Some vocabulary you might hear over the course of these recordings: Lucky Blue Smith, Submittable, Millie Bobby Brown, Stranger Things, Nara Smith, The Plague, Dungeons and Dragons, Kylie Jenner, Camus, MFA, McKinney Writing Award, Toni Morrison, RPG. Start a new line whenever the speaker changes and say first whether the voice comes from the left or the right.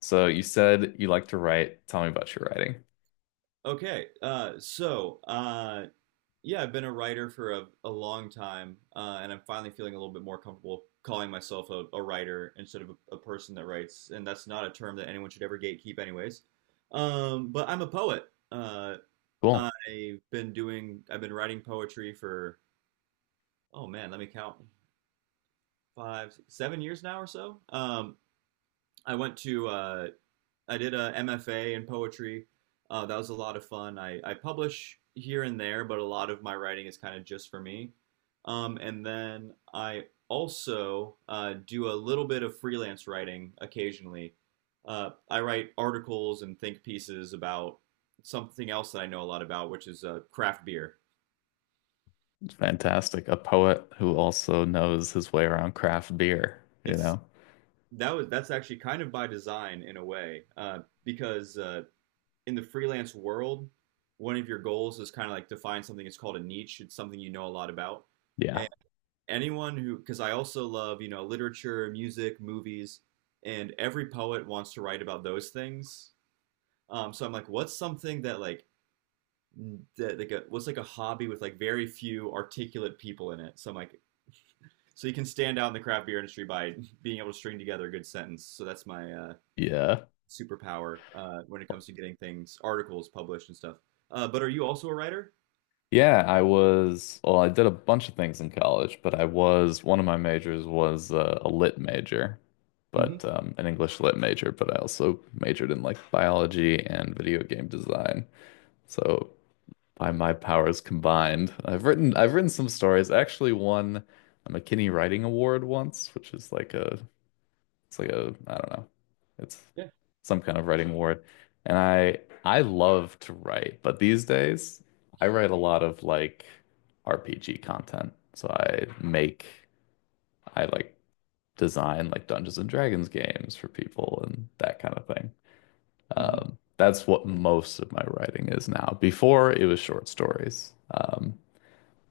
left: So you said you like to write. Tell me about your writing.
right: Okay, I've been a writer for a long time, and I'm finally feeling a little bit more comfortable calling myself a writer instead of a person that writes, and that's not a term that anyone should ever gatekeep, anyways. But I'm a poet. Uh,
left: Cool.
right: I've been writing poetry for, oh man, let me count, 7 years now or so. I went to I did a MFA in poetry. That was a lot of fun. I publish here and there, but a lot of my writing is kind of just for me. And then I also do a little bit of freelance writing occasionally. I write articles and think pieces about something else that I know a lot about, which is craft beer.
left: Fantastic. A poet who also knows his way around craft beer, you
right: It's
left: know?
right: that was That's actually kind of by design in a way, because in the freelance world, one of your goals is kind of like to find something. It's called a niche. It's something you know a lot about.
left: Yeah.
right: And anyone who, because I also love, you know, literature, music, movies, and every poet wants to write about those things. So I'm like, what's something that what's like a hobby with like very few articulate people in it? So I'm like, so you can stand out in the craft beer industry by being able to string together a good sentence. So that's my
left: Yeah.
right: superpower when it comes to getting things, articles published and stuff. But are you also a writer?
left: Yeah, I was, well, I did a bunch of things in college, but I was, one of my majors was a lit major,
right: Hmm.
left: but an English lit major, but I also majored in like biology and video game design. So by my powers combined. I've written some stories. I actually won a McKinney Writing Award once, which is like a it's like a I don't know. It's
right: Yeah.
left: some kind of writing award. And I love to write, but these days I write a lot of like RPG content. So I make I like design like Dungeons and Dragons games for people and that kind of thing.
right: Hmm.
left: That's what most of my writing is now. Before it was short stories.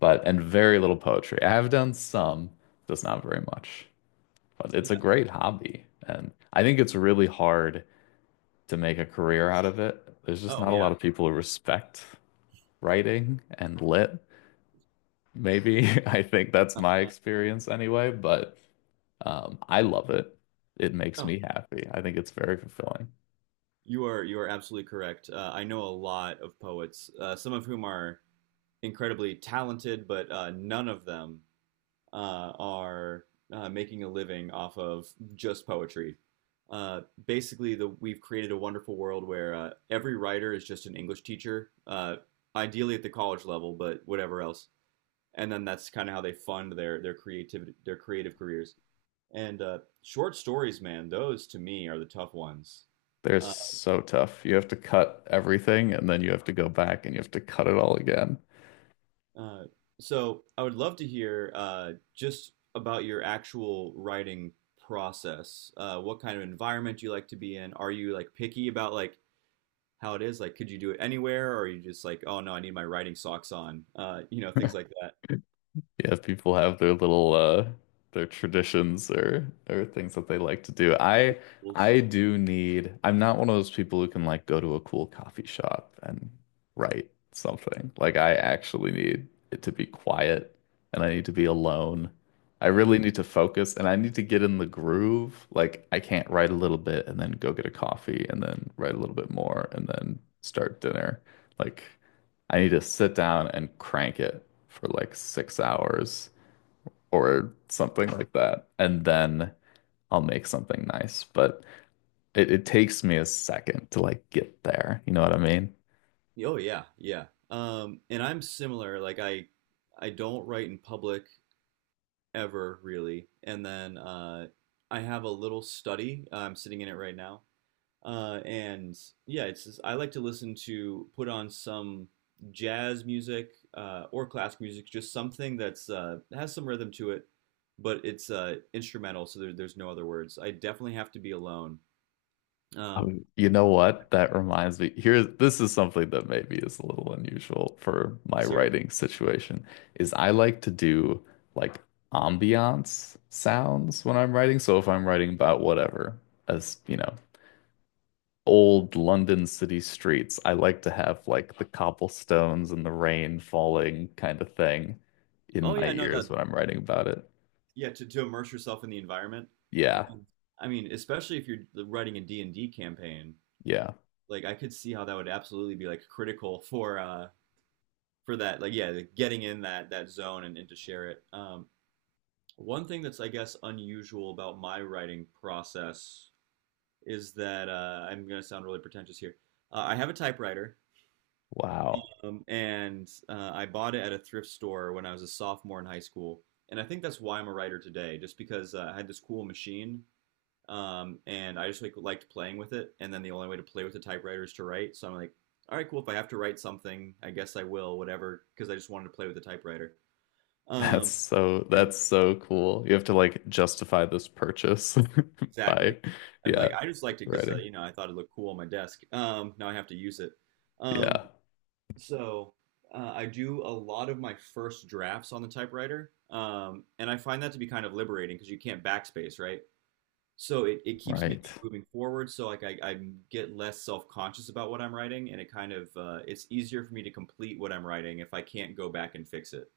left: But and very little poetry. I have done some, just not very much. But it's a
right: Yeah.
left: great hobby, and I think it's really hard to make a career out of it. There's just
right: Oh,
left: not a
right: yeah.
left: lot of people who respect writing and lit. Maybe I think that's my
right: Uh,
left: experience anyway, but I love it. It makes
right: Oh,
left: me happy. I think it's very fulfilling.
right: you are absolutely correct. I know a lot of poets, some of whom are incredibly talented, but none of them are making a living off of just poetry. Basically, the we've created a wonderful world where every writer is just an English teacher, ideally at the college level, but whatever else. And then that's kind of how they fund their creativity, their creative careers. And short stories, man, those to me are the tough ones.
left: They're
right: Uh,
left: so tough. You have to cut everything and then you have to go back and you have to cut it all again.
right: uh, so I would love to hear just about your actual writing process. What kind of environment you like to be in? Are you like picky about like how it is? Like, could you do it anywhere, or are you just like, oh no, I need my writing socks on? Things like that.
left: Yeah, people have their little their traditions or things that they like to do.
right: Rules.
left: I do need I'm not one of those people who can like go to a cool coffee shop and write something. Like I actually need it to be quiet and I need to be alone. I really need to focus and I need to get in the groove. Like I can't write a little bit and then go get a coffee and then write a little bit more and then start dinner. Like I need to sit down and crank it for like 6 hours or something like that. And then I'll make something nice. But it takes me a second to like get there. You know what I mean?
right: Oh yeah, yeah. And I'm similar. I don't write in public ever really. And then I have a little study. I'm sitting in it right now. And yeah, I like to listen to put on some jazz music or classic music, just something that's has some rhythm to it, but it's instrumental, so there's no other words. I definitely have to be alone. Um,
left: You know what? That reminds me. Here, this is something that maybe is a little unusual for my
right: let's hear it.
left: writing situation, is I like to do like ambiance sounds when I'm writing. So if I'm writing about whatever, as you know, old London city streets, I like to have like the cobblestones and the rain falling kind of thing in
right: Oh
left: my
right: yeah, no,
left: ears
right: no,
left: when I'm writing about it.
right: yeah, to immerse yourself in the environment.
left: Yeah.
right: And I mean, especially if you're writing a D and D campaign,
left: Yeah.
right: like I could see how that would absolutely be like critical for that, like, yeah, like, getting in that zone, and to share it. One thing that's, I guess, unusual about my writing process is that I'm going to sound really pretentious here. I have a typewriter,
left: Wow.
right: and I bought it at a thrift store when I was a sophomore in high school, and I think that's why I'm a writer today, just because I had this cool machine. And I just liked playing with it. And then the only way to play with a typewriter is to write. So I'm like, all right, cool. If I have to write something, I guess I will, whatever, because I just wanted to play with the typewriter.
left: That's
right: Um,
left: so
right: and
left: that's so cool. You have to like justify this purchase
right: Exactly,
left: by
right: and like
left: yeah,
right: I just liked it because,
left: writing.
right: you know, I thought it looked cool on my desk. Now I have to use it. Um,
left: Yeah.
right: so I do a lot of my first drafts on the typewriter, and I find that to be kind of liberating because you can't backspace, right? So it keeps me
left: Right.
right: moving forward. So I get less self-conscious about what I'm writing, and it kind of it's easier for me to complete what I'm writing if I can't go back and fix it.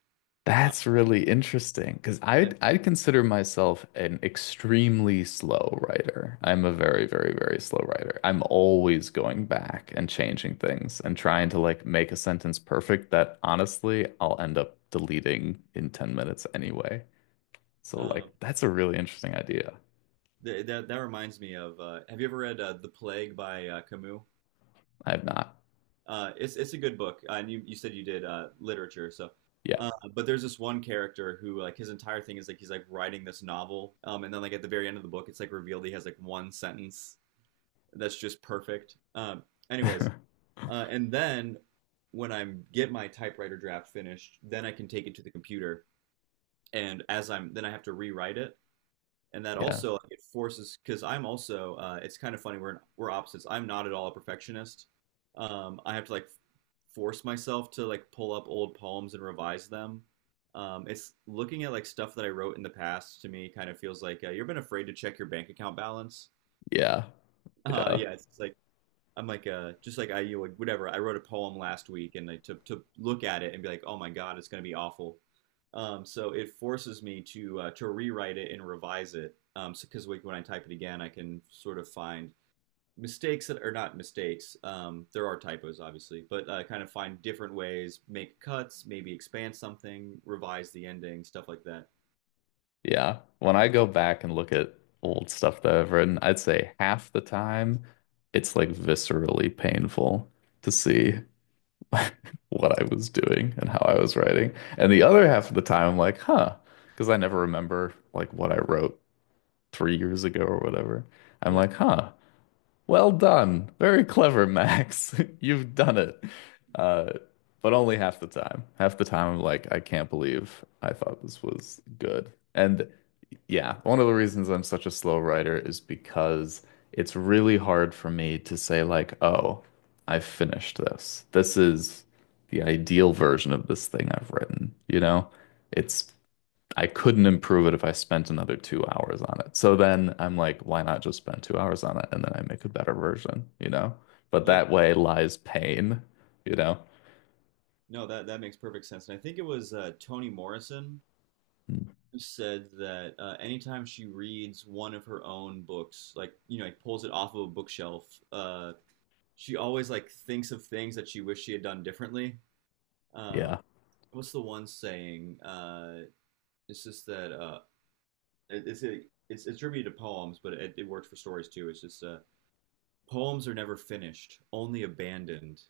right: Uh,
left: That's really interesting because
right: and
left: I'd consider myself an extremely slow writer. I'm a very, very, very slow writer. I'm always going back and changing things and trying to like make a sentence perfect that honestly I'll end up deleting in 10 minutes anyway. So
right: um,
left: like that's a really interesting idea.
right: th that That reminds me of, have you ever read The Plague by Camus?
left: I've not.
right: It's a good book, and you said you did literature, so.
left: Yeah.
right: But there's this one character who, like, his entire thing is like he's like writing this novel, and then like at the very end of the book, it's like revealed he has like one sentence that's just perfect. Anyways. And then when I get my typewriter draft finished, then I can take it to the computer. Then I have to rewrite it. And that
left: Yeah.
right: also like, it forces, because I'm also, it's kind of funny, we're opposites. I'm not at all a perfectionist. I have to like force myself to like pull up old poems and revise them. It's looking at like stuff that I wrote in the past to me kind of feels like, you've been afraid to check your bank account balance.
left: Yeah. Yeah.
right: Yeah, it's like I'm like, just like I, you would, whatever, I wrote a poem last week and like to look at it and be like, oh my god, it's gonna be awful. So it forces me to, to rewrite it and revise it, so because like when I type it again I can sort of find mistakes that are not mistakes. There are typos obviously, but kind of find different ways, make cuts, maybe expand something, revise the ending, stuff like that.
left: Yeah. When I go back and look at old stuff that I've written, I'd say half the time it's like viscerally painful to see what I was doing and how I was writing. And the other half of the time I'm like, huh, because I never remember like what I wrote 3 years ago or whatever. I'm
right: Yeah,
left: like, huh, well done. Very clever, Max. You've done it. Uh, but only half the time. Half the time I'm like, I can't believe I thought this was good. And yeah, one of the reasons I'm such a slow writer is because it's really hard for me to say like, "Oh, I've finished this. This is the ideal version of this thing I've written." You know? It's I couldn't improve it if I spent another 2 hours on it. So then I'm like, why not just spend 2 hours on it and then I make a better version, you know? But
right: yeah.
left: that way lies pain, you know?
right: No, that makes perfect sense, and I think it was, Toni Morrison
left: Mm,
right: said that, anytime she reads one of her own books, like, you know, like pulls it off of a bookshelf, uh, she always like thinks of things that she wished she had done differently. Um,
left: yeah.
right: what's the one saying? It's just that uh, it- it's a, it's attributed to poems, but it works for stories too. It's just, poems are never finished, only abandoned.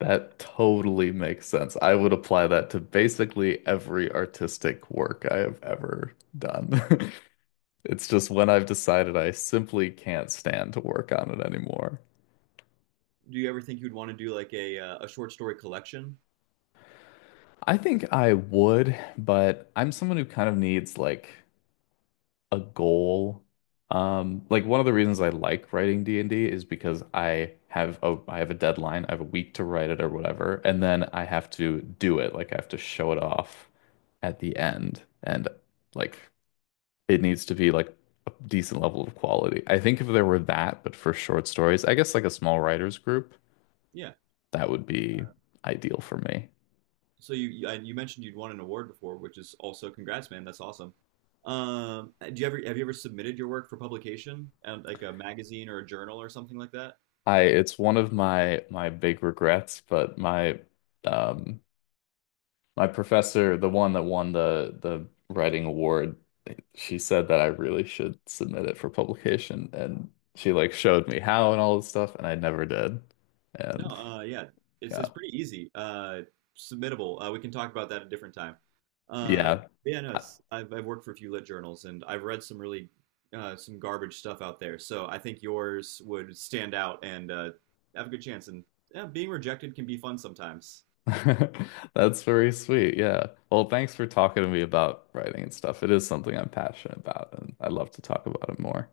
left: That totally makes sense. I would apply that to basically every artistic work I have ever done. It's just when I've decided I simply can't stand to work on it anymore.
right: Do you ever think you'd want to do like a short story collection?
left: I think I would, but I'm someone who kind of needs like a goal. Like one of the reasons I like writing D&D is because I have a deadline, I have a week to write it or whatever, and then I have to do it. Like I have to show it off at the end. And like it needs to be like a decent level of quality. I think if there were that, but for short stories, I guess like a small writers group,
right: Yeah.
left: that would be ideal for me.
right: So you you- Mentioned you'd won an award before, which is also congrats, man. That's awesome. Do you ever Have you ever submitted your work for publication and like a magazine or a journal or something like that?
left: I it's one of my big regrets, but my um my professor, the one that won the writing award, she said that I really should submit it for publication and she like showed me how and all this stuff and I never did.
right: No,
left: And
right: yeah,
left: yeah.
right: it's pretty easy. Submittable. We can talk about that a different time. Uh,
left: Yeah.
right: yeah, no, it's, I've worked for a few lit journals and I've read some really, some garbage stuff out there. So I think yours would stand out and have a good chance. And yeah, being rejected can be fun sometimes.
left: That's very sweet. Yeah. Well, thanks for talking to me about writing and stuff. It is something I'm passionate about, and I'd love to talk about it more.